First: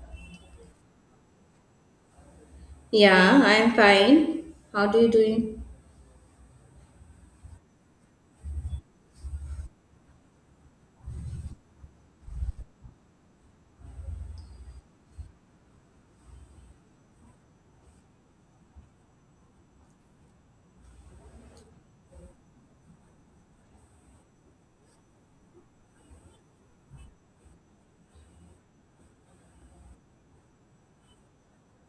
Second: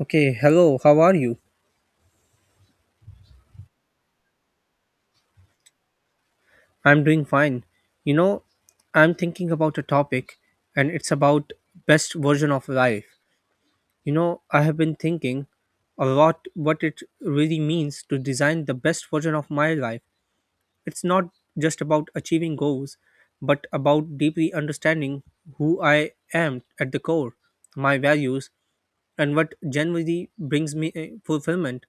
Okay, hello, how are you? Yeah, I'm fine. How do you doing? I'm doing fine. You know, I'm thinking about a topic and it's about best version of life. You know, I have been thinking a lot what it really means to design the best version of my life. It's not just about achieving goals, but about deeply understanding who I am at the core, my values, and what genuinely brings me fulfillment.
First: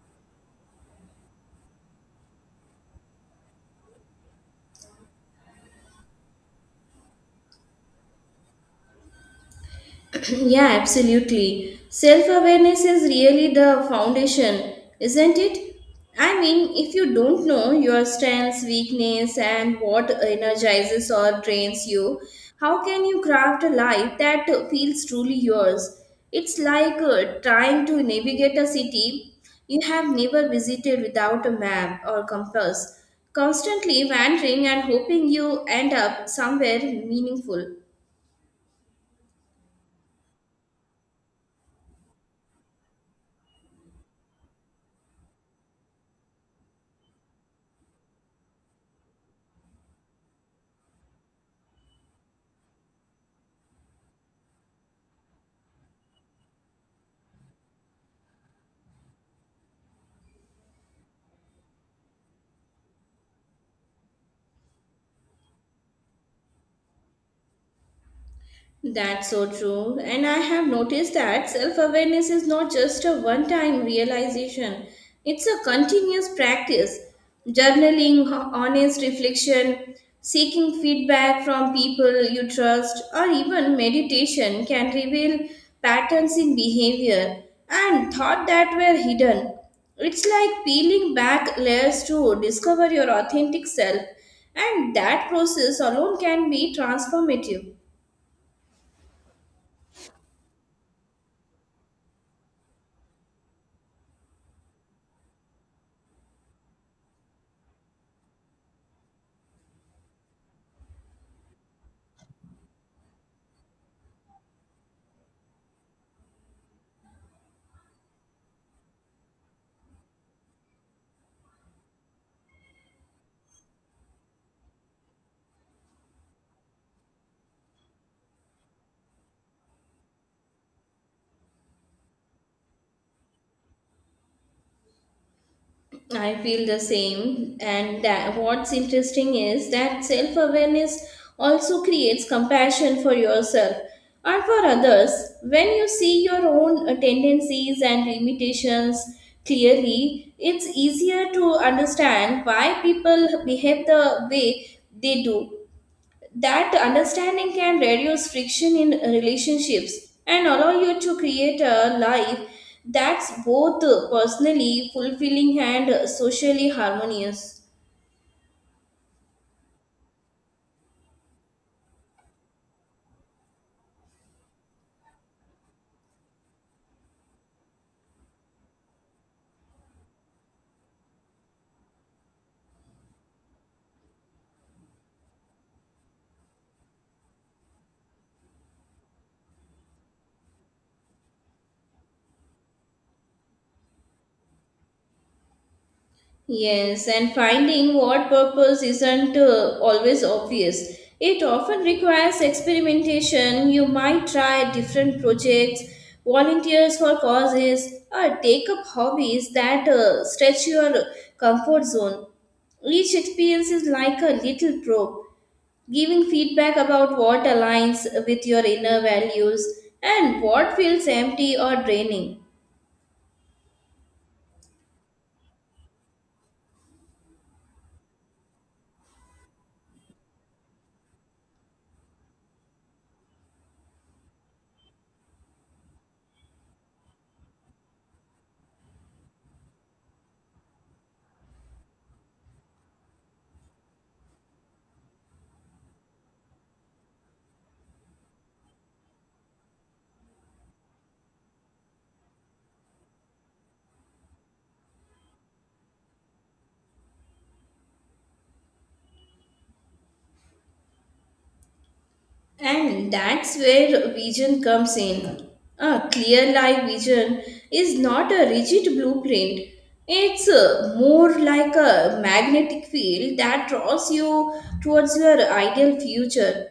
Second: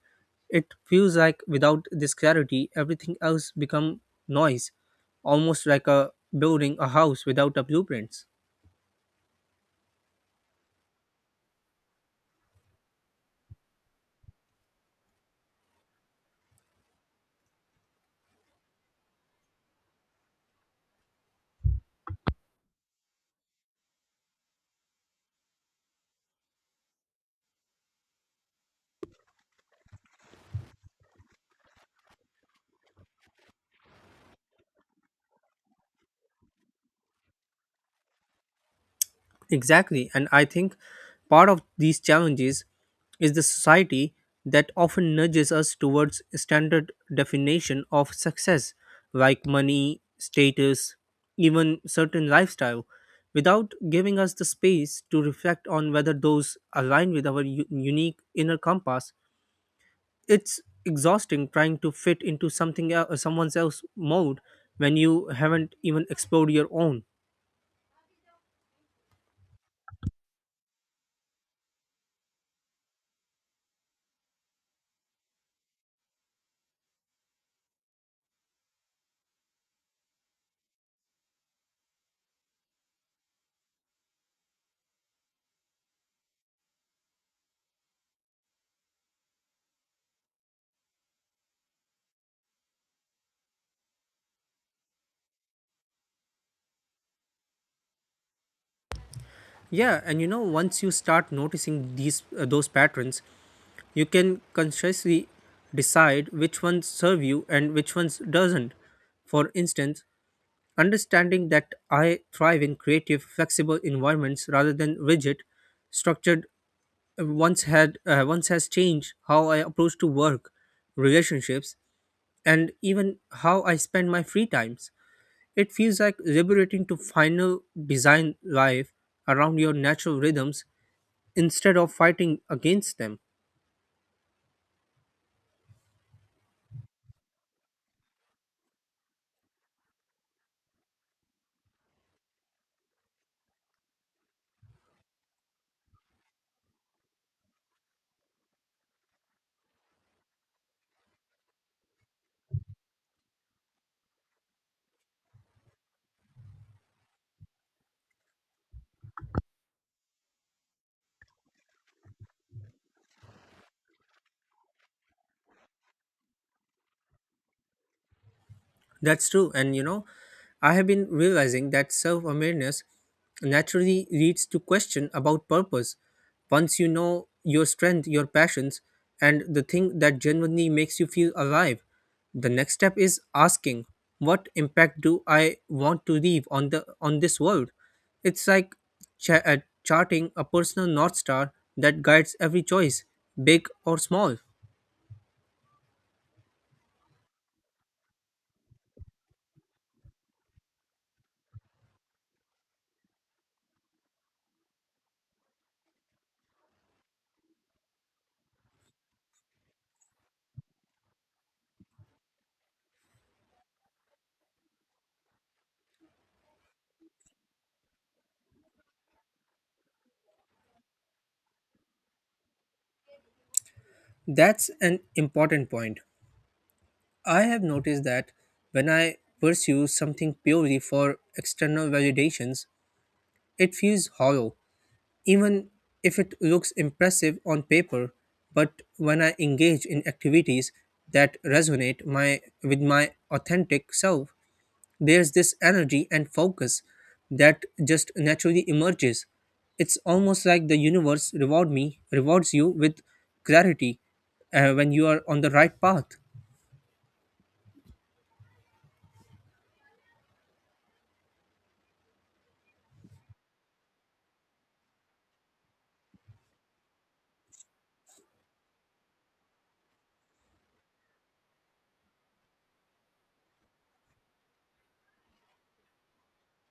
It feels like without this clarity, everything else become noise, almost like a building a house without a blueprint. yeah, absolutely. Self awareness is really the foundation, isn't it? I mean, if you don't know your strengths, weakness, and what energizes or drains you, how can you craft a life that feels truly yours? It's like trying to navigate a city you have never visited without a map or compass, constantly wandering and hoping you end up somewhere meaningful. Exactly. And I think part of these challenges is the society that often nudges us towards standard definition of success, like money, status, even certain lifestyle, without giving us the space to reflect on whether those align with our unique inner compass. It's exhausting trying to fit into something else, someone else's mold when you haven't even explored your own. That's so true. And I have noticed that self awareness is not just a one time realization, it's a continuous practice. Journaling, honest reflection, seeking feedback from people you trust, or even meditation can reveal patterns in behavior and thought that were hidden. It's like peeling back layers to discover your authentic self, and that process alone can be transformative. Yeah, and you know, once you start noticing these those patterns, you can consciously decide which ones serve you and which ones doesn't. For instance, understanding that I thrive in creative, flexible environments rather than rigid, structured once has changed how I approach to work, relationships, and even how I spend my free times. It feels like liberating to final design life around your natural rhythms instead of fighting against them. I feel the same, and that what's interesting is that self awareness also creates compassion for yourself and for others. When you see your own tendencies and limitations clearly, it's easier to understand why people behave the way they do that understanding can reduce friction in relationships and allow you to create a life that's both personally fulfilling and socially harmonious. That's true. And you know, I have been realizing that self awareness naturally leads to question about purpose. Once you know your strength, your passions, and the thing that genuinely makes you feel alive, the next step is asking, what impact do I want to leave on this world? It's like cha- uh, charting a personal north star that guides every choice, big or small. Yes, and finding what purpose isn't always obvious. It often requires experimentation. You might try different projects, volunteers for causes, or take up hobbies that stretch your comfort zone. Each experience is like a little probe, giving feedback about what aligns with your inner values and what feels empty or draining. That's an important point I have noticed that when I pursue something purely for external validations, it feels hollow, even if it looks impressive on paper. But when I engage in activities that resonate with my authentic self, there's this energy and focus that just naturally emerges. It's almost like the universe rewards you with clarity when you are on the right path. And that's where vision comes in. A clear life vision is not a rigid blueprint. It's more like a magnetic field that draws you towards your ideal future.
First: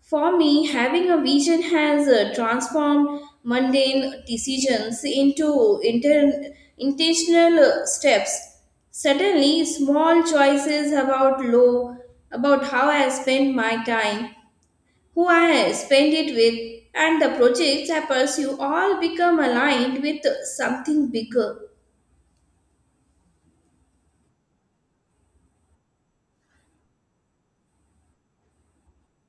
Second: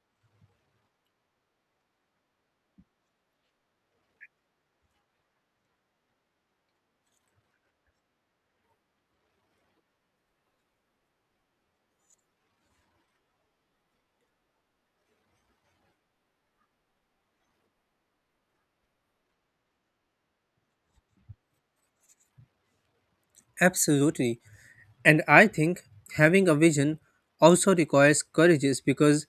For me, having a vision has transformed mundane decisions into intentional steps. Suddenly, small choices about low, about how I spend my time who I spend it with, and the projects I pursue all become aligned with something bigger. Absolutely. And I think having a vision also requires courage because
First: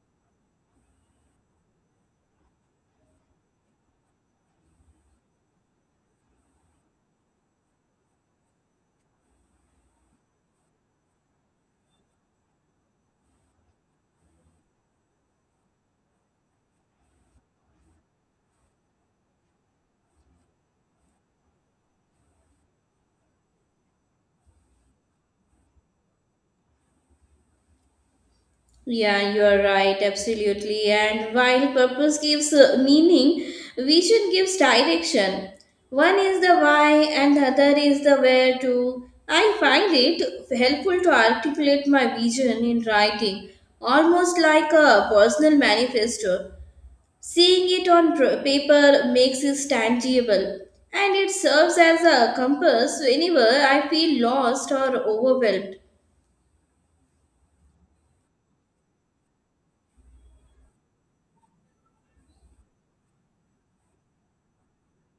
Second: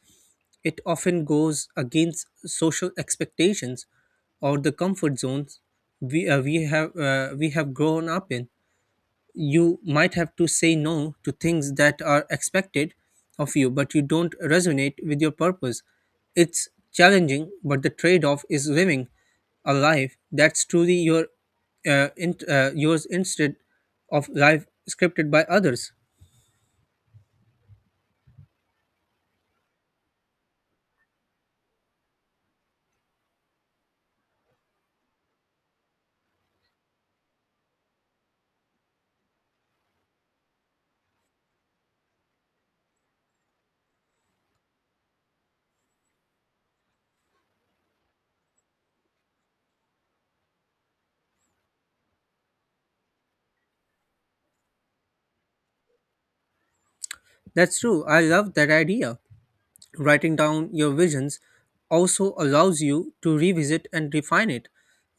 it often goes against social expectations or the comfort zones we have grown up in. You might have to say no to things that are expected of you but you don't resonate with your purpose. It's challenging but the trade off is living a life that's truly yours instead of life scripted by others. Yeah, you are right, absolutely. And while purpose gives meaning, vision gives direction. One is the why, and the other is the where to. I find it helpful to articulate my vision in writing, almost like a personal manifesto. Seeing it on paper makes it tangible and it serves as a compass whenever I feel lost or overwhelmed. That's true, I love that idea. Writing down your visions also allows you to revisit and refine it.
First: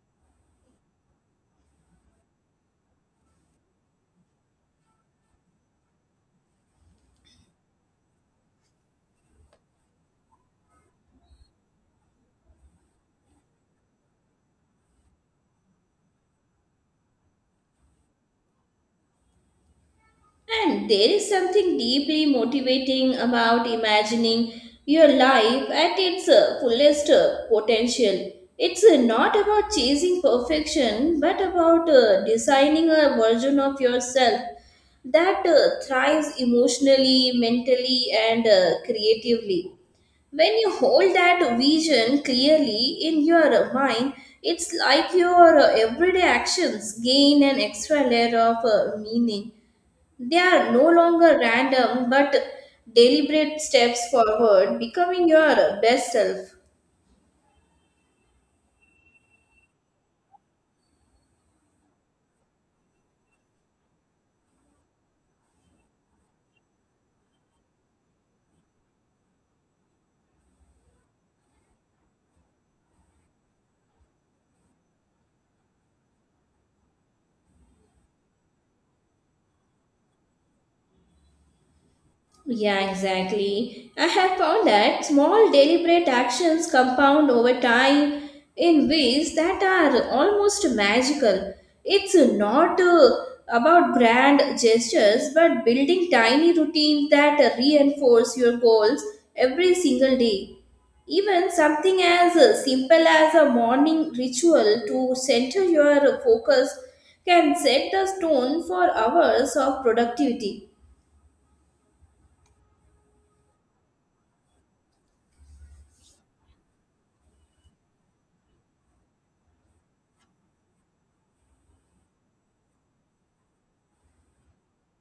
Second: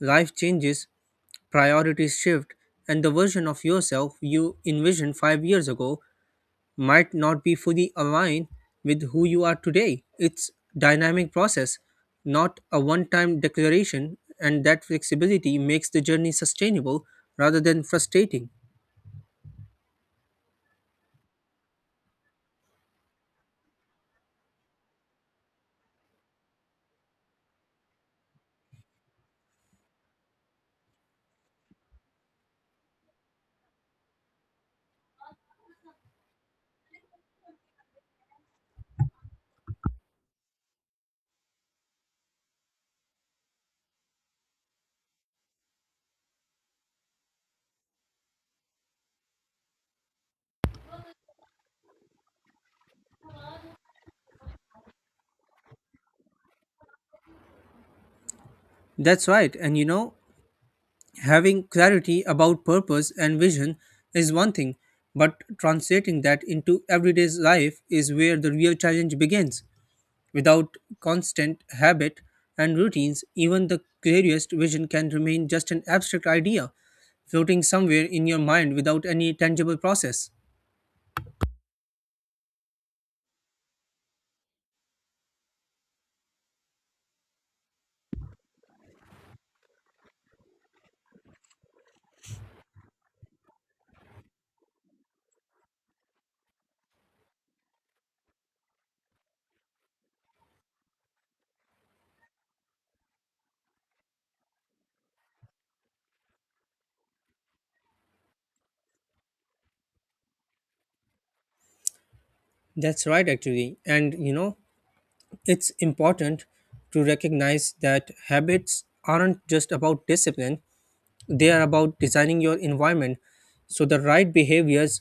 Life changes, priorities shift, and the version of yourself you envisioned 5 years ago might not be fully aligned with who you are today. It's dynamic process, not a one-time declaration, and that flexibility makes the journey sustainable rather than frustrating. And there is something deeply motivating about imagining your life at its fullest potential. It's not about chasing perfection but about designing a version of yourself that thrives emotionally, mentally, and creatively. When you hold that vision clearly in your mind, it's like your everyday actions gain an extra layer of meaning. They are no longer random but deliberate steps forward, becoming your best self. That's right. And you know, having clarity about purpose and vision is one thing, but translating that into everyday life is where the real challenge begins. Without constant habit and routines, even the clearest vision can remain just an abstract idea floating somewhere in your mind without any tangible process. Yeah, exactly. I have found that small deliberate actions compound over time in ways that are almost magical. It's not about grand gestures, but building tiny routines that reinforce your goals every single day. Even something as simple as a morning ritual to center your focus can set the tone for hours of productivity. That's right, actually. And you know, it's important to recognize that habits aren't just about discipline, they are about designing your environment so the right behaviors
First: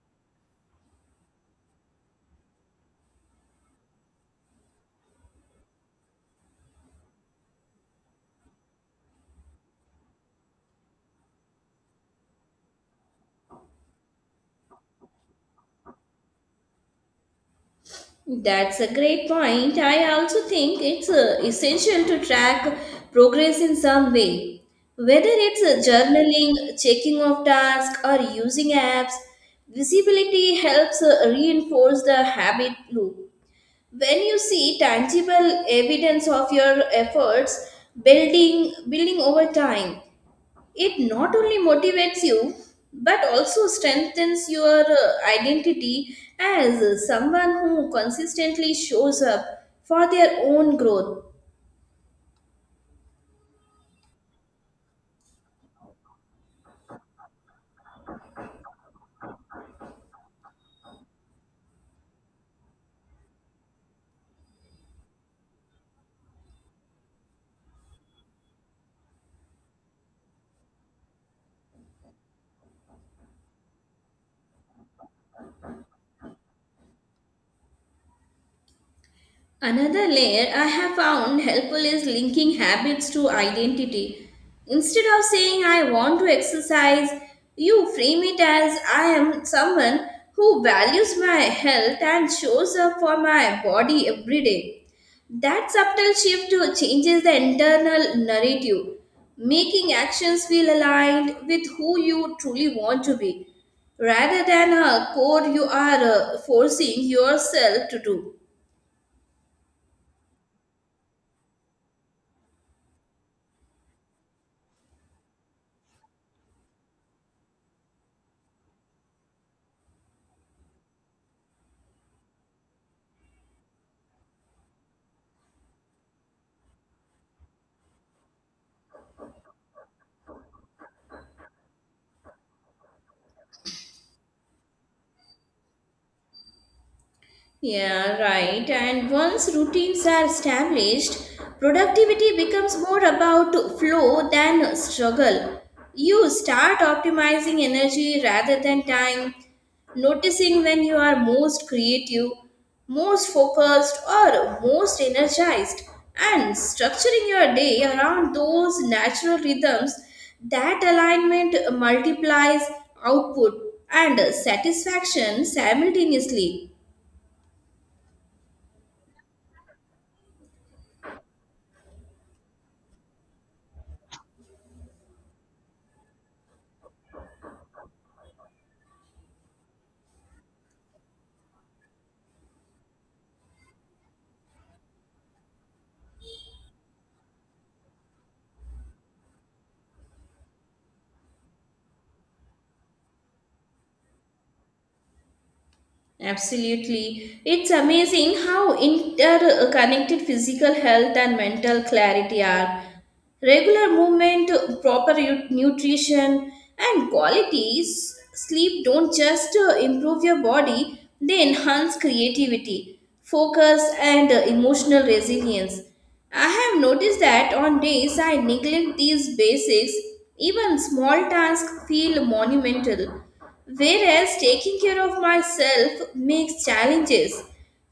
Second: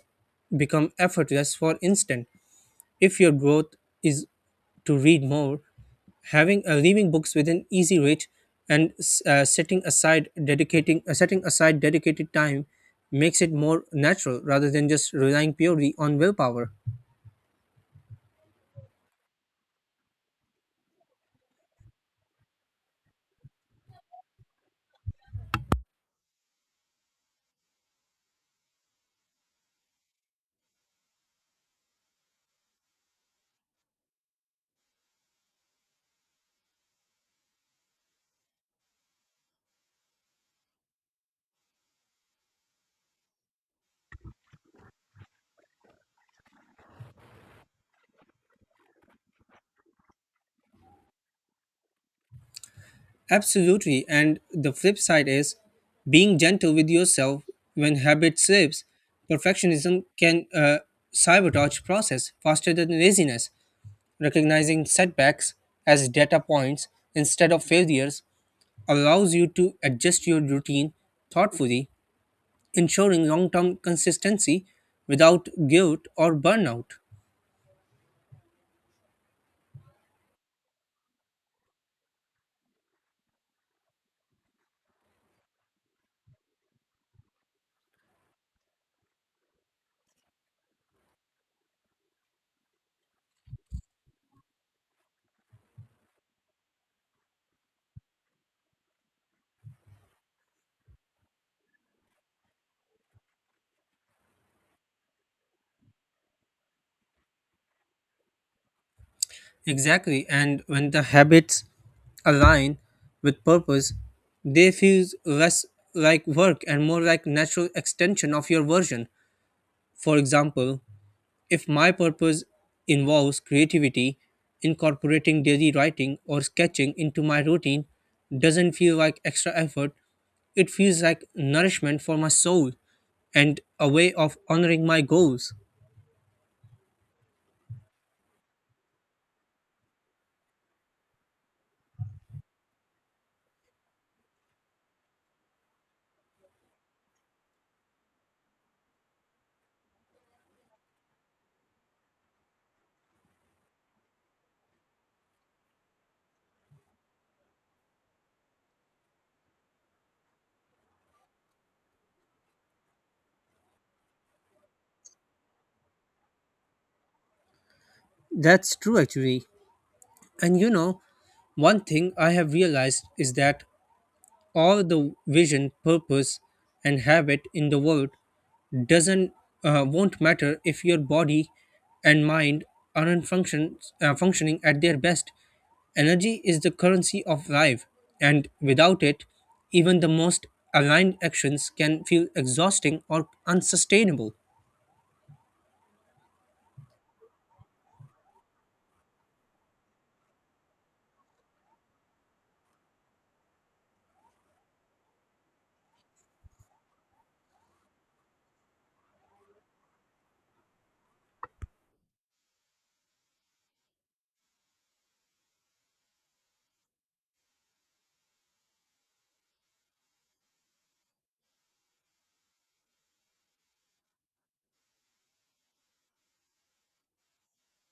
become effortless for instant. If your growth is to read more, having leaving books within easy reach and setting aside dedicated time makes it more natural rather than just relying purely on willpower. That's a great point. I also think it's essential to track progress in some way. Whether it's journaling, checking of tasks, or using apps, visibility helps reinforce the habit loop. When you see tangible evidence of your efforts building over time, it not only motivates you but also strengthens your identity as someone who consistently shows up for their own growth. Absolutely, and the flip side is being gentle with yourself when habit slips. Perfectionism can sabotage process faster than laziness. Recognizing setbacks as data points instead of failures allows you to adjust your routine thoughtfully, ensuring long term consistency without guilt or burnout. Another layer I have found helpful is linking habits to identity. Instead of saying I want to exercise, you frame it as I am someone who values my health and shows up for my body every day. That subtle shift to changes the internal narrative, making actions feel aligned with who you truly want to be, rather than a core you are forcing yourself to do. Exactly, and when the habits align with purpose, they feel less like work and more like natural extension of your version. For example, if my purpose involves creativity, incorporating daily writing or sketching into my routine doesn't feel like extra effort. It feels like nourishment for my soul and a way of honoring my goals. Yeah, right. And once routines are established, productivity becomes more about flow than struggle. You start optimizing energy rather than time, noticing when you are most creative, most focused, or most energized, and structuring your day around those natural rhythms. That alignment multiplies output and satisfaction simultaneously. That's true, actually. And you know, one thing I have realized is that all the vision, purpose, and habit in the world doesn't won't matter if your body and mind aren't functioning at their best. Energy is the currency of life, and without it, even the most aligned actions can feel exhausting or unsustainable. Absolutely. It's amazing how interconnected physical health and mental clarity are. Regular movement, proper nutrition, and quality sleep don't just improve your body, they enhance creativity, focus, and emotional resilience. I have noticed that on days I neglect these basics, even small tasks feel monumental, whereas taking care of myself makes challenges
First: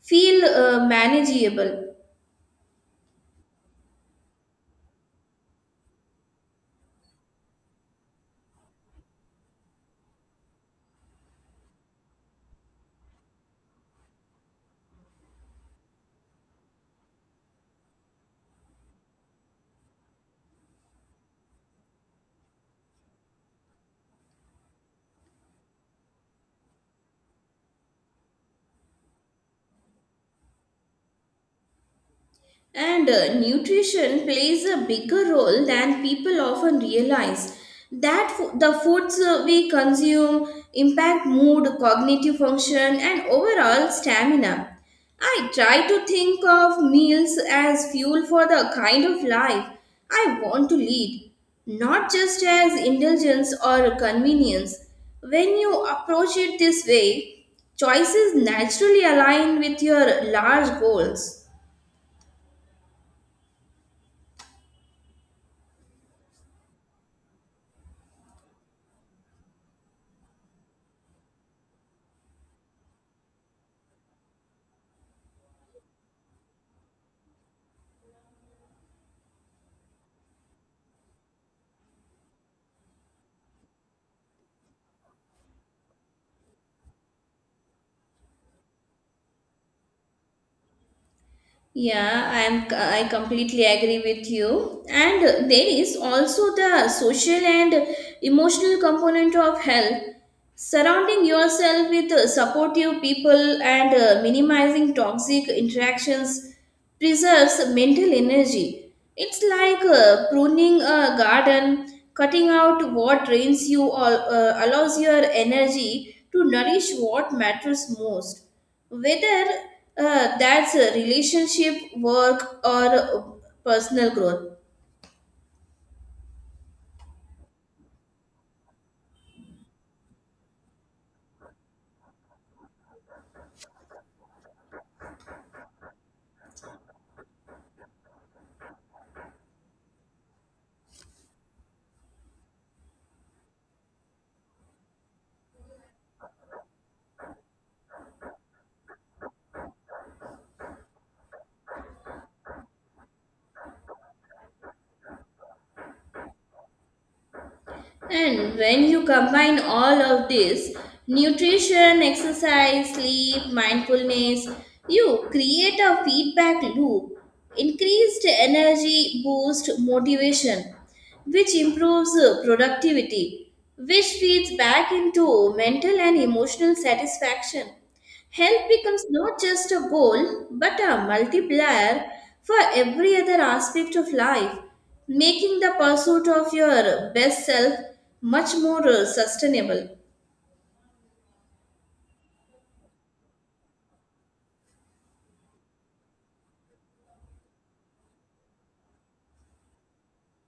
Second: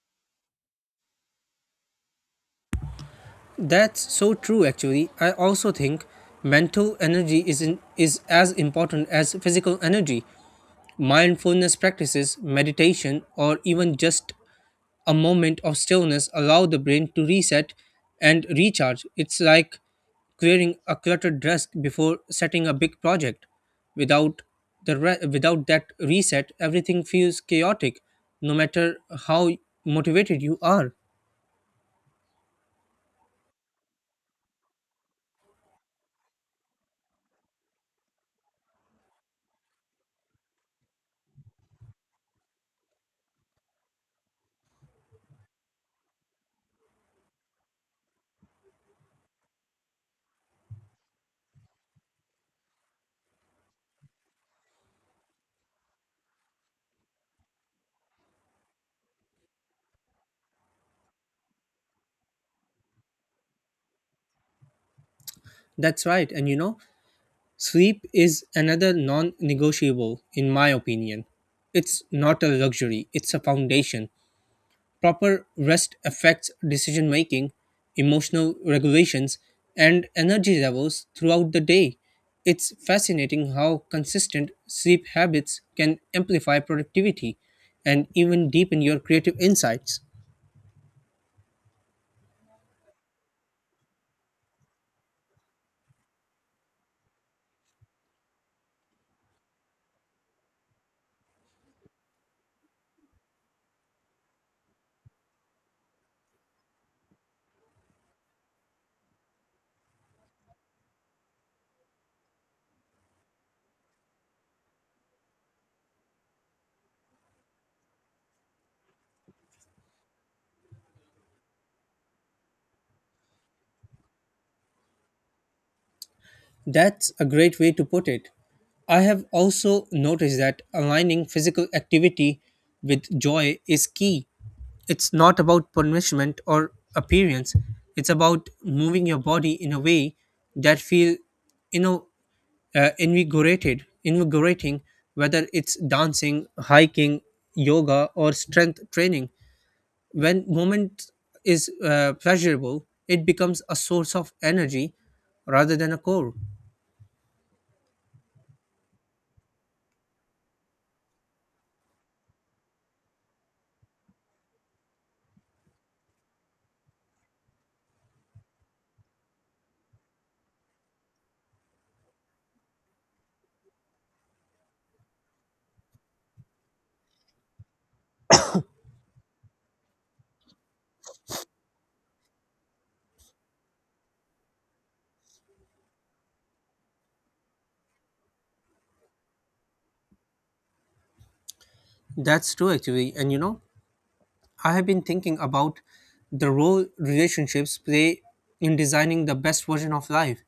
feel manageable. That's so true actually. I also think mental energy is as important as physical energy. Mindfulness practices, meditation, or even just a moment of stillness allow the brain to reset and recharge. It's like clearing a cluttered desk before setting a big project. Without without that reset, everything feels chaotic, no matter how motivated you are. And nutrition plays a bigger role than people often realize. That the foods we consume impact mood, cognitive function, and overall stamina. I try to think of meals as fuel for the kind of life I want to lead, not just as indulgence or convenience. When you approach it this way, choices naturally align with your large goals. That's right. And you know, sleep is another non negotiable, in my opinion. It's not a luxury, it's a foundation. Proper rest affects decision making, emotional regulations, and energy levels throughout the day. It's fascinating how consistent sleep habits can amplify productivity and even deepen your creative insights. Yeah, I completely agree with you. And there is also the social and emotional component of health. Surrounding yourself with supportive people and minimizing toxic interactions preserves mental energy. It's like pruning a garden, cutting out what drains you or allows your energy to nourish what matters most whether that's a relationship, work, or personal growth. That's a great way to put it. I have also noticed that aligning physical activity with joy is key. It's not about punishment or appearance. It's about moving your body in a way that feel, you know, invigorating. Whether it's dancing, hiking, yoga, or strength training, when moment is pleasurable, it becomes a source of energy rather than a core. And when you combine all of this nutrition, exercise, sleep, mindfulness you create a feedback loop, increased energy, boost motivation, which improves productivity, which feeds back into mental and emotional satisfaction. Health becomes not just a goal, but a multiplier for every other aspect of life, making the pursuit of your best self much more sustainable. That's true, actually. And you know, I have been thinking about the role relationships play in designing the best version of life.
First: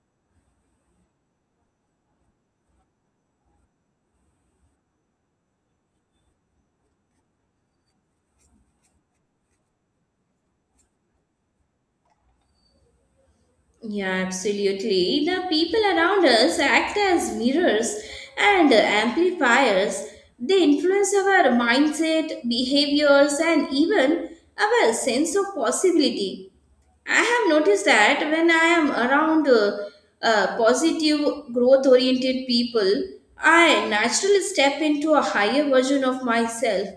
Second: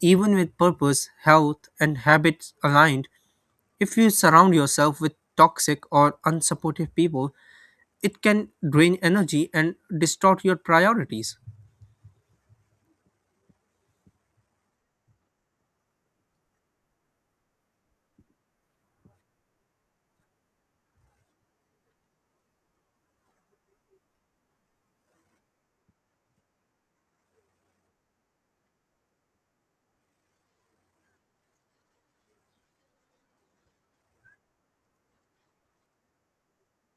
Even with purpose, health, and habits aligned, if you surround yourself with toxic or unsupportive people, it can drain energy and distort your priorities. Yeah, absolutely. The people around us act as mirrors and amplifiers. They influence our mindset, behaviors, and even our sense of possibility. I have noticed that when I am around positive, growth oriented people, I naturally step into a higher version of myself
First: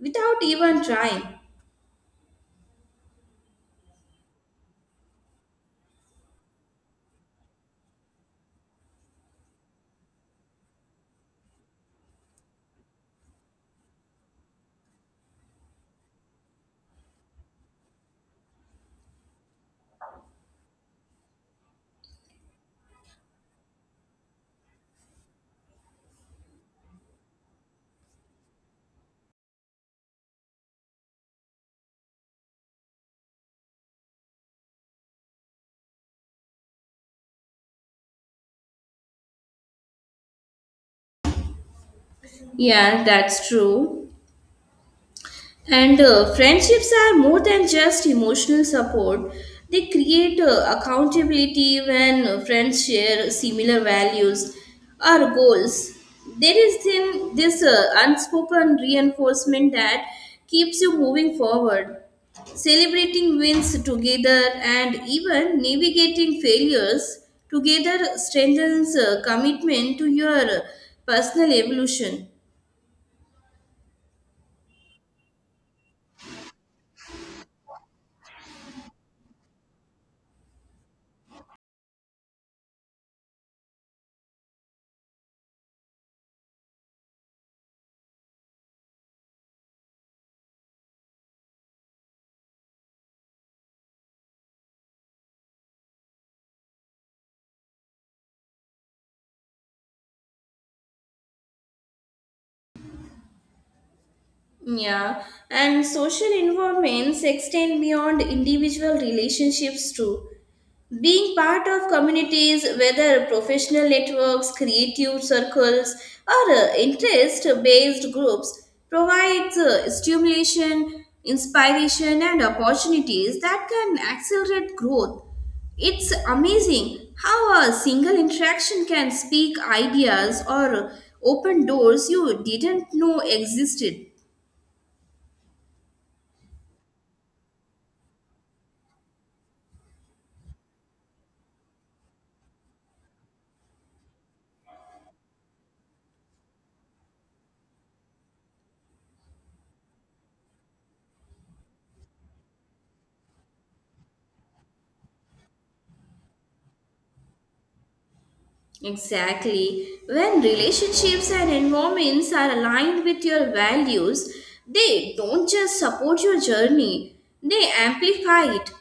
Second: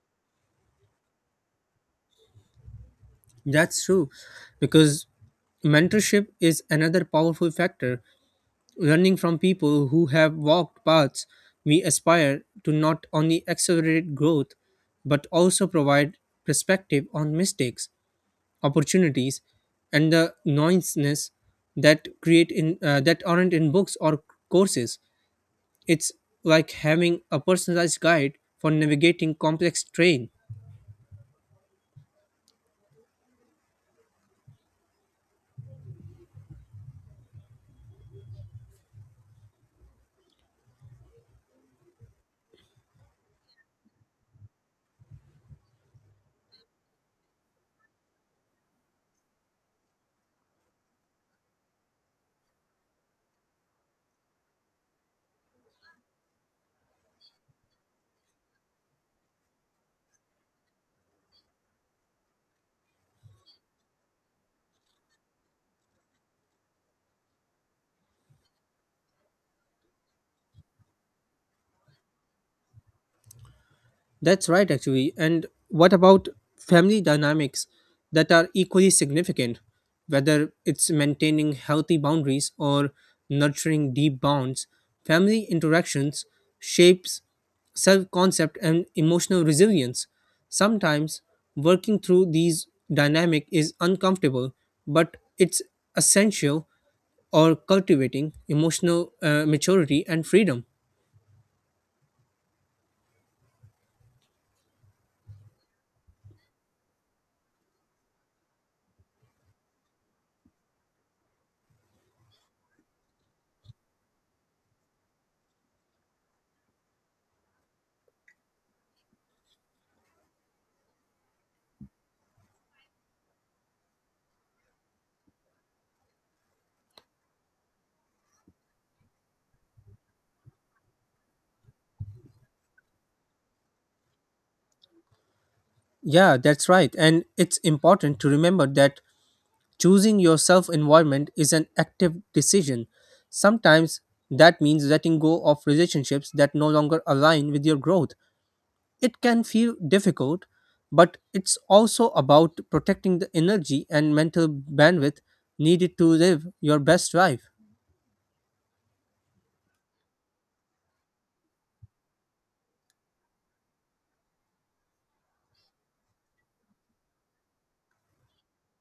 without even trying. That's true, because mentorship is another powerful factor. Learning from people who have walked paths we aspire to not only accelerate growth but also provide perspective on mistakes, opportunities, and the noisiness that aren't in books or courses. It's like having a personalized guide for navigating complex terrain. Yeah, that's true. And friendships are more than just emotional support. They create accountability when friends share similar values or goals. There is then this unspoken reinforcement that keeps you moving forward. Celebrating wins together and even navigating failures together strengthens commitment to your personal evolution. That's right, actually. And what about family dynamics that are equally significant? Whether it's maintaining healthy boundaries or nurturing deep bonds, family interactions shapes self-concept and emotional resilience. Sometimes working through these dynamic is uncomfortable, but it's essential or cultivating emotional maturity and freedom. Yeah, and social involvements extend beyond individual relationships too. Being part of communities, whether professional networks, creative circles, or interest based groups, provides stimulation, inspiration, and opportunities that can accelerate growth. It's amazing how a single interaction can speak ideas or open doors you didn't know existed. Yeah, that's right. And it's important to remember that choosing your self environment is an active decision. Sometimes that means letting go of relationships that no longer align with your growth. It can feel difficult, but it's also about protecting the energy and mental bandwidth needed to live your best life. Exactly. When relationships and environments are aligned with your values, they don't just support your journey, they amplify it.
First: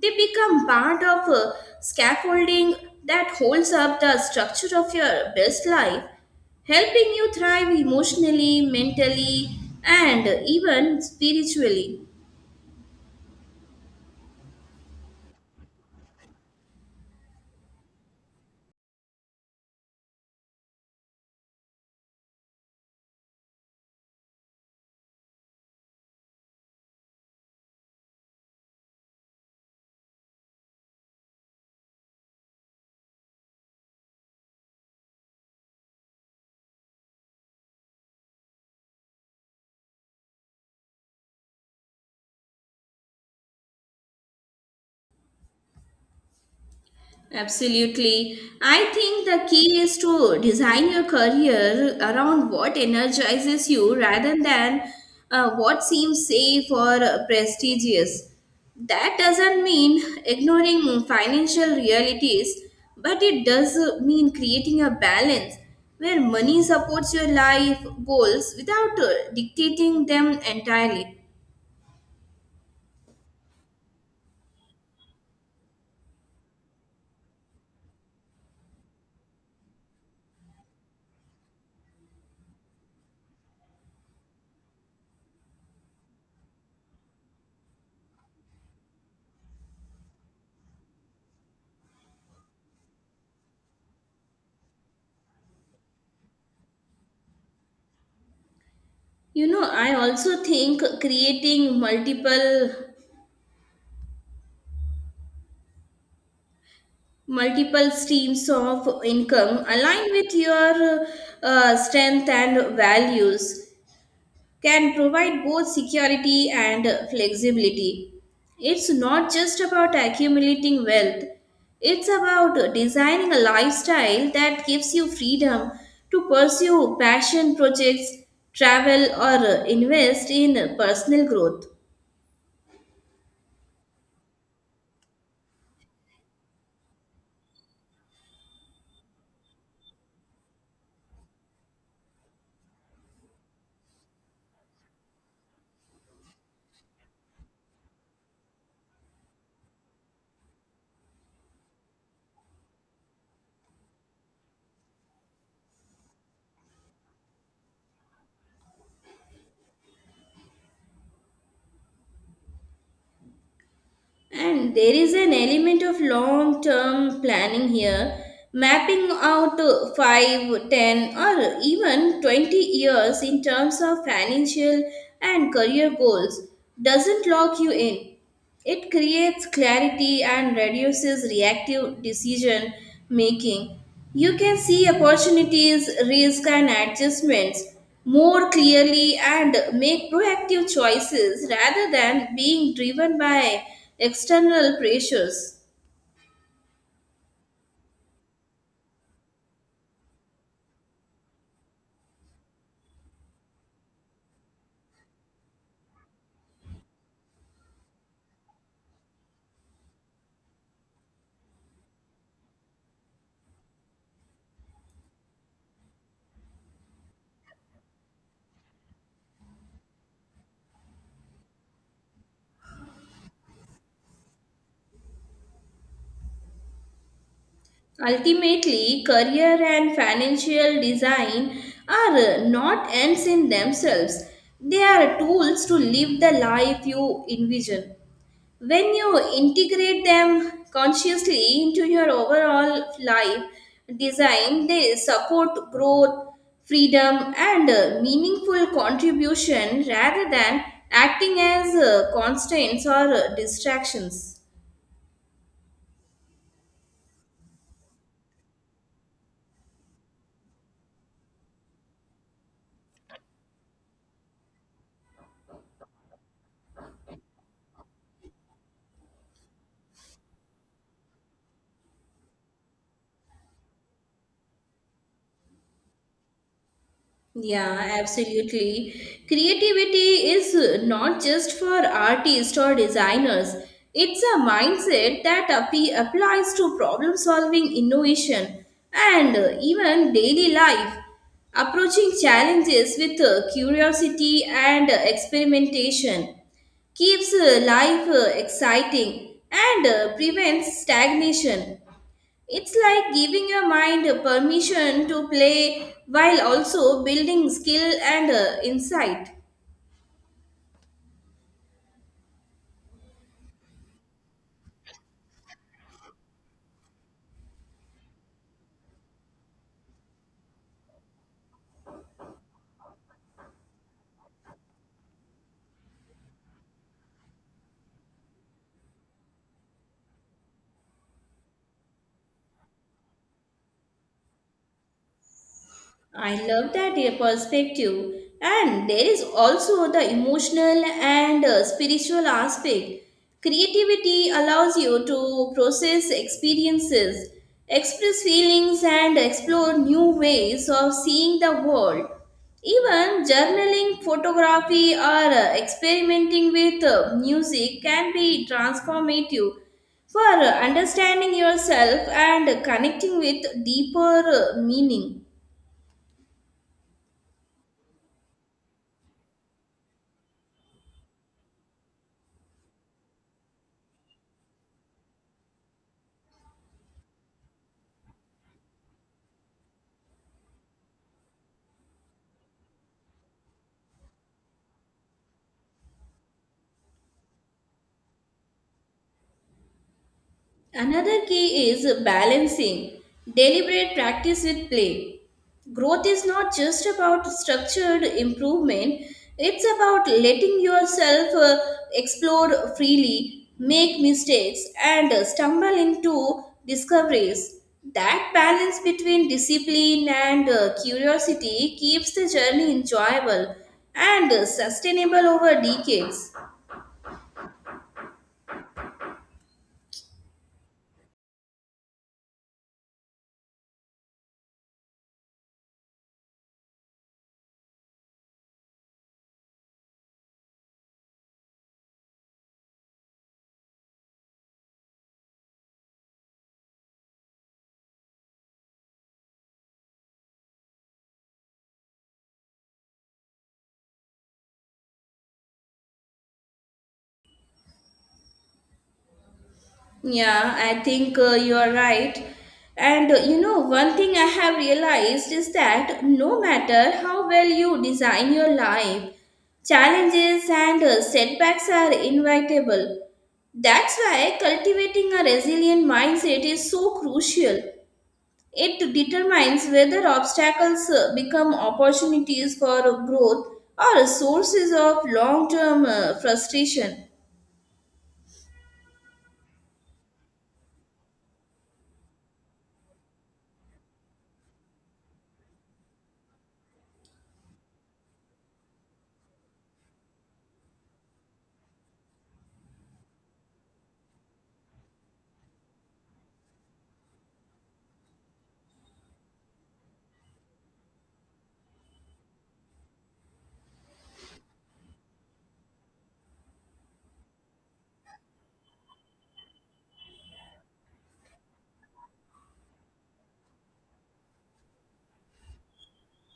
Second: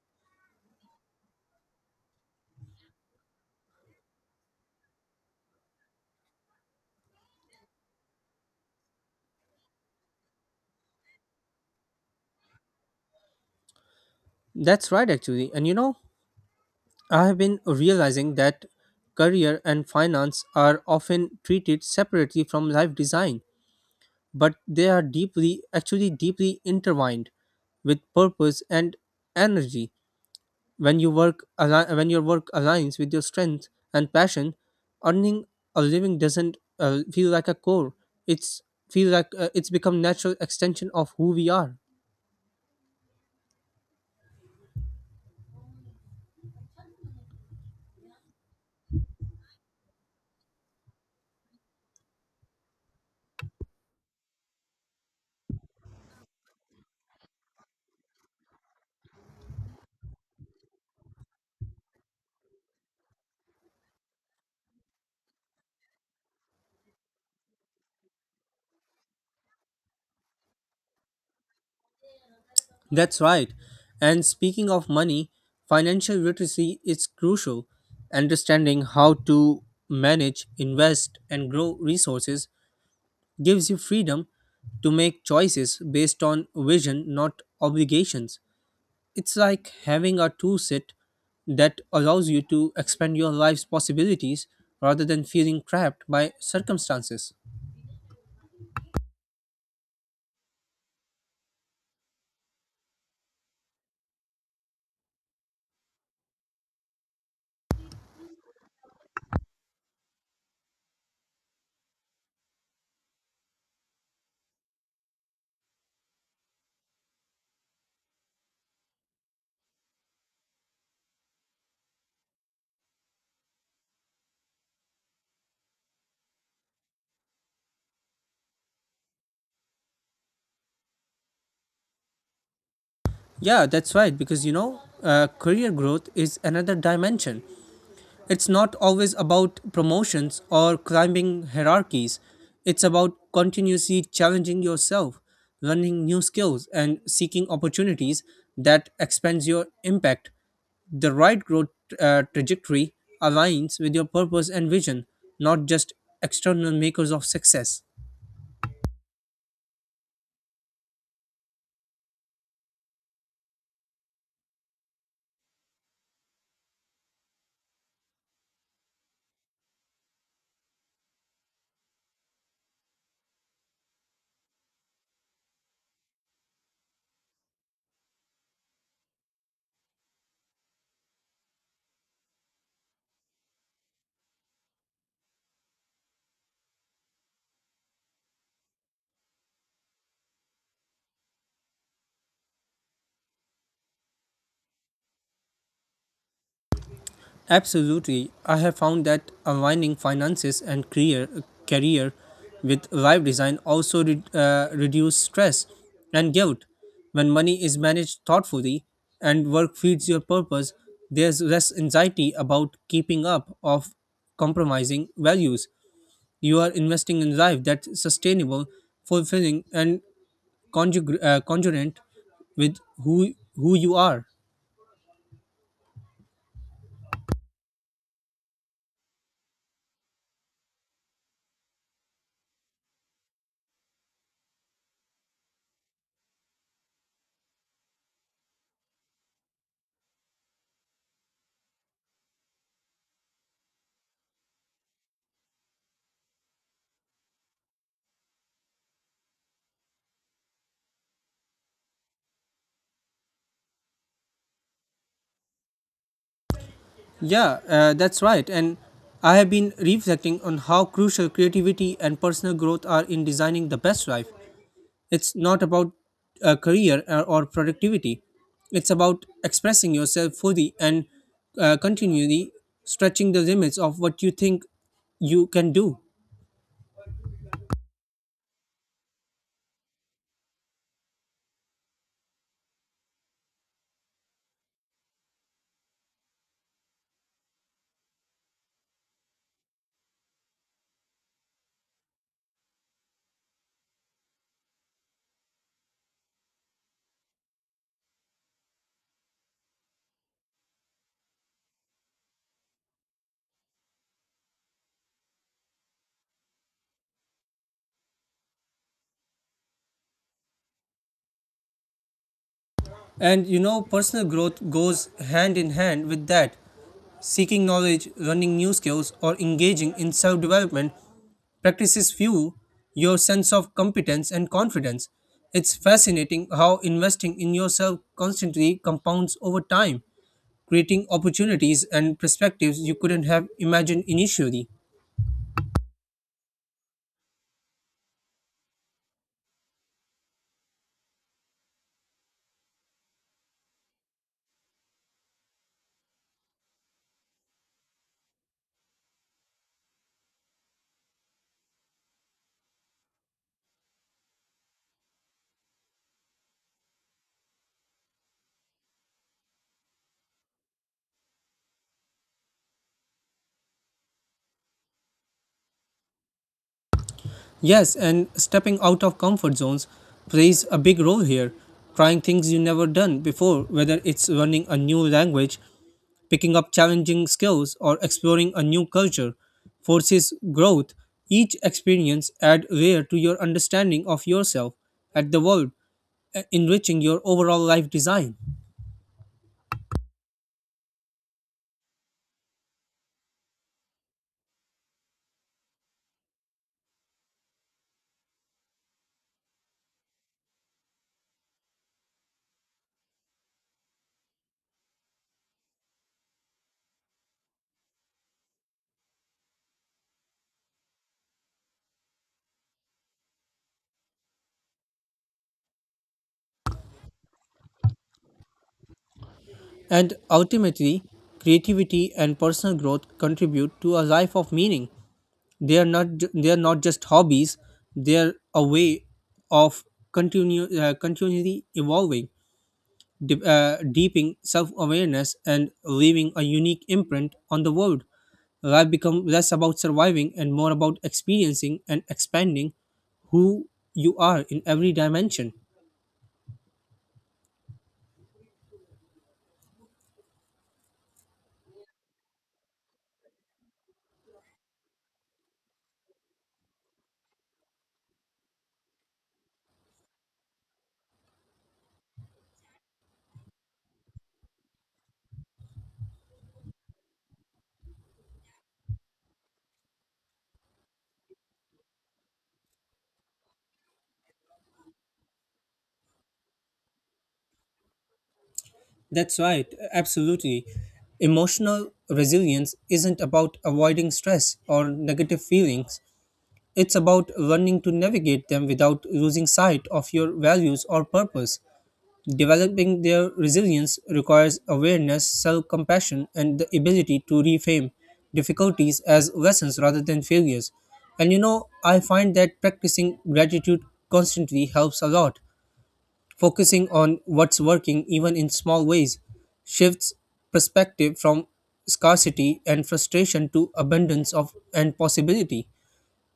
They become part of a scaffolding that holds up the structure of your best life, helping you thrive emotionally, mentally, and even spiritually. That's right, actually. And you know, I have been realizing that career and finance are often treated separately from life design, but they are deeply, actually deeply intertwined with purpose and energy. When your work aligns with your strength and passion, earning a living doesn't feel like a chore. It's feel like it's become natural extension of who we are. Absolutely. I think the key is to design your career around what energizes you rather than what seems safe or prestigious. That doesn't mean ignoring financial realities, but it does mean creating a balance where money supports your life goals without dictating them entirely. That's right. And speaking of money, financial literacy is crucial. Understanding how to manage, invest, and grow resources gives you freedom to make choices based on vision, not obligations. It's like having a toolset that allows you to expand your life's possibilities rather than feeling trapped by circumstances. You know, I also think creating multiple streams of income aligned with your strength and values can provide both security and flexibility. It's not just about accumulating wealth, it's about designing a lifestyle that gives you freedom to pursue passion projects, travel, or invest in personal growth. Yeah, that's right, because you know, career growth is another dimension. It's not always about promotions or climbing hierarchies. It's about continuously challenging yourself, learning new skills, and seeking opportunities that expands your impact. The right growth trajectory aligns with your purpose and vision, not just external makers of success. And there is an element of long term planning here, mapping out 5, 10, or even 20 years in terms of financial and career goals doesn't lock you in. It creates clarity and reduces reactive decision making. You can see opportunities, risk, and adjustments more clearly and make proactive choices rather than being driven by external pressures. Absolutely. I have found that aligning finances and career, career with life design also reduce stress and guilt. When money is managed thoughtfully and work feeds your purpose, there's less anxiety about keeping up of compromising values. You are investing in life that's sustainable, fulfilling, and congruent with who you are. Ultimately, career and financial design are not ends in themselves, they are tools to live the life you envision. When you integrate them consciously into your overall life design, they support growth, freedom, and meaningful contribution rather than acting as constraints or distractions. Yeah, that's right. And I have been reflecting on how crucial creativity and personal growth are in designing the best life. It's not about a career or productivity, it's about expressing yourself fully and continually stretching the limits of what you think you can do. Yeah, absolutely. Creativity is not just for artists or designers. It's a mindset that applies to problem solving, innovation, and even daily life. Approaching challenges with curiosity and experimentation keeps life exciting and prevents stagnation. It's like giving your mind permission to play while also building skill and insight. And you know, personal growth goes hand in hand with that. Seeking knowledge, learning new skills, or engaging in self development practices fuel your sense of competence and confidence. It's fascinating how investing in yourself constantly compounds over time, creating opportunities and perspectives you couldn't have imagined initially. I love that perspective. And there is also the emotional and spiritual aspect. Creativity allows you to process experiences, express feelings, and explore new ways of seeing the world. Even journaling, photography, or experimenting with music can be transformative for understanding yourself and connecting with deeper meaning. Yes, and stepping out of comfort zones plays a big role here. Trying things you never done before, whether it's learning a new language, picking up challenging skills or exploring a new culture forces growth. Each experience adds layer to your understanding of yourself and the world, enriching your overall life design. Another key is balancing deliberate practice with play. Growth is not just about structured improvement, it's about letting yourself explore freely, make mistakes, and stumble into discoveries. That balance between discipline and curiosity keeps the journey enjoyable and sustainable over decades. And ultimately, creativity and personal growth contribute to a life of meaning. They are not just hobbies; they are a way of continue continually evolving, deeping self awareness and leaving a unique imprint on the world. Life become less about surviving and more about experiencing and expanding who you are in every dimension. Yeah, I think you are right. And you know, one thing I have realized is that no matter how well you design your life, challenges and setbacks are inevitable. That's why cultivating a resilient mindset is so crucial. It determines whether obstacles become opportunities for growth or sources of long term frustration. That's right, absolutely. Emotional resilience isn't about avoiding stress or negative feelings. It's about learning to navigate them without losing sight of your values or purpose. Developing their resilience requires awareness, self compassion, and the ability to reframe difficulties as lessons rather than failures. And you know, I find that practicing gratitude constantly helps a lot. Focusing on what's working, even in small ways, shifts perspective from scarcity and frustration to abundance of and possibility.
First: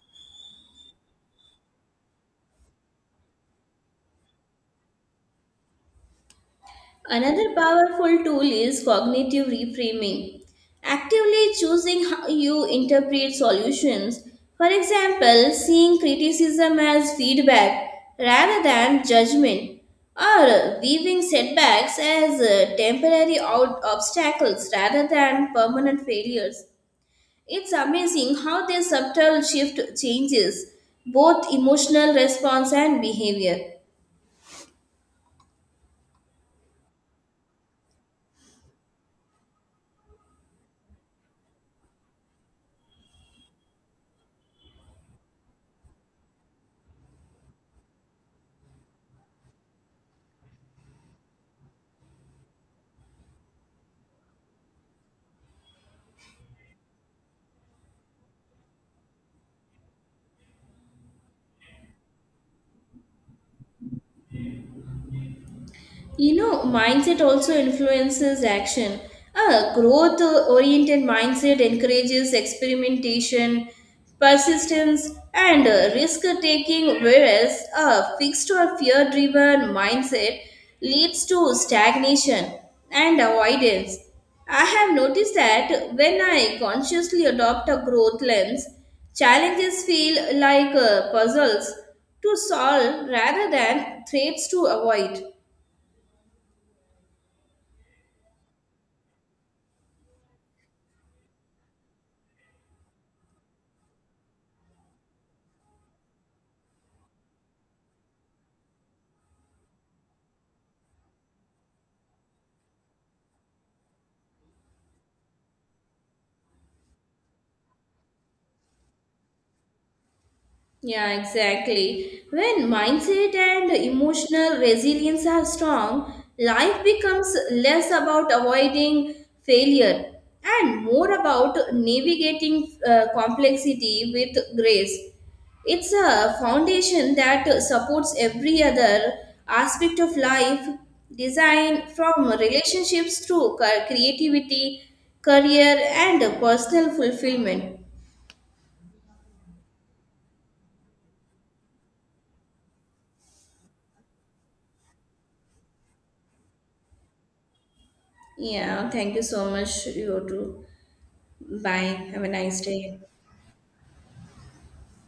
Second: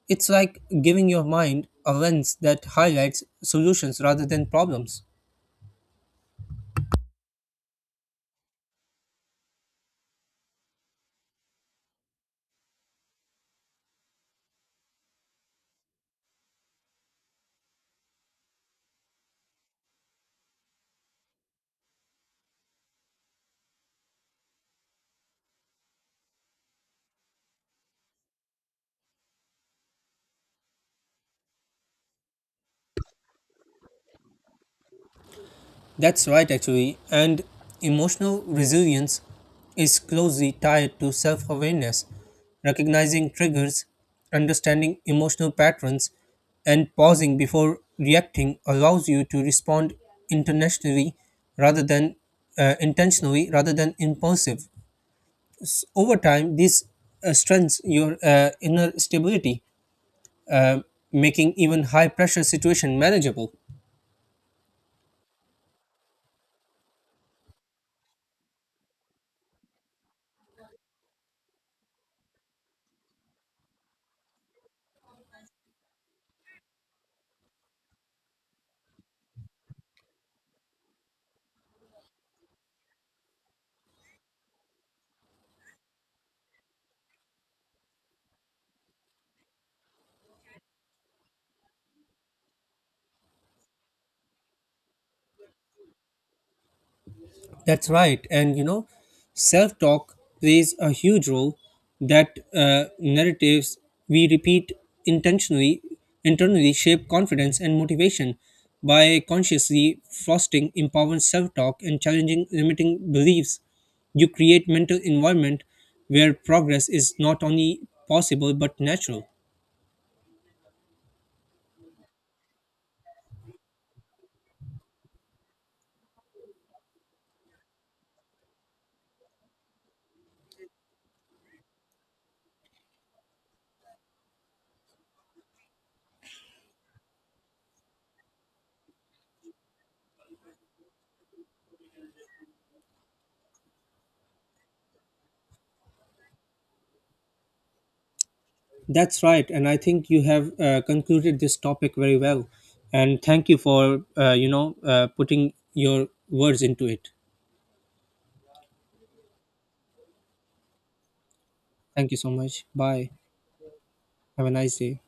It's like giving your mind a lens that highlights solutions rather than problems. Another powerful tool is cognitive reframing, actively choosing how you interpret solutions. For example, seeing criticism as feedback rather than judgment, or viewing setbacks as temporary obstacles rather than permanent failures. It's amazing how this subtle shift changes both emotional response and behavior. That's right, actually. And emotional resilience is closely tied to self awareness, recognizing triggers, understanding emotional patterns, and pausing before reacting allows you to respond intentionally rather than impulsive. Over time, this strengthens your inner stability, making even high pressure situation manageable. You know, mindset also influences action. A growth oriented mindset encourages experimentation, persistence, and risk taking, whereas a fixed or fear driven mindset leads to stagnation and avoidance. I have noticed that when I consciously adopt a growth lens, challenges feel like puzzles to solve rather than threats to avoid. That's right. And you know, self talk plays a huge role that narratives we repeat intentionally, internally shape confidence and motivation by consciously fostering empowering self talk and challenging limiting beliefs. You create mental environment where progress is not only possible but natural. Yeah, exactly. When mindset and emotional resilience are strong, life becomes less about avoiding failure and more about navigating complexity with grace. It's a foundation that supports every other aspect of life, design from relationships to creativity, career, and personal fulfillment. That's right, and I think you have concluded this topic very well. And thank you for putting your words into it. Yeah, thank you so much, you too. Bye. Thank you Have a so nice much. day. Bye. Have a nice day.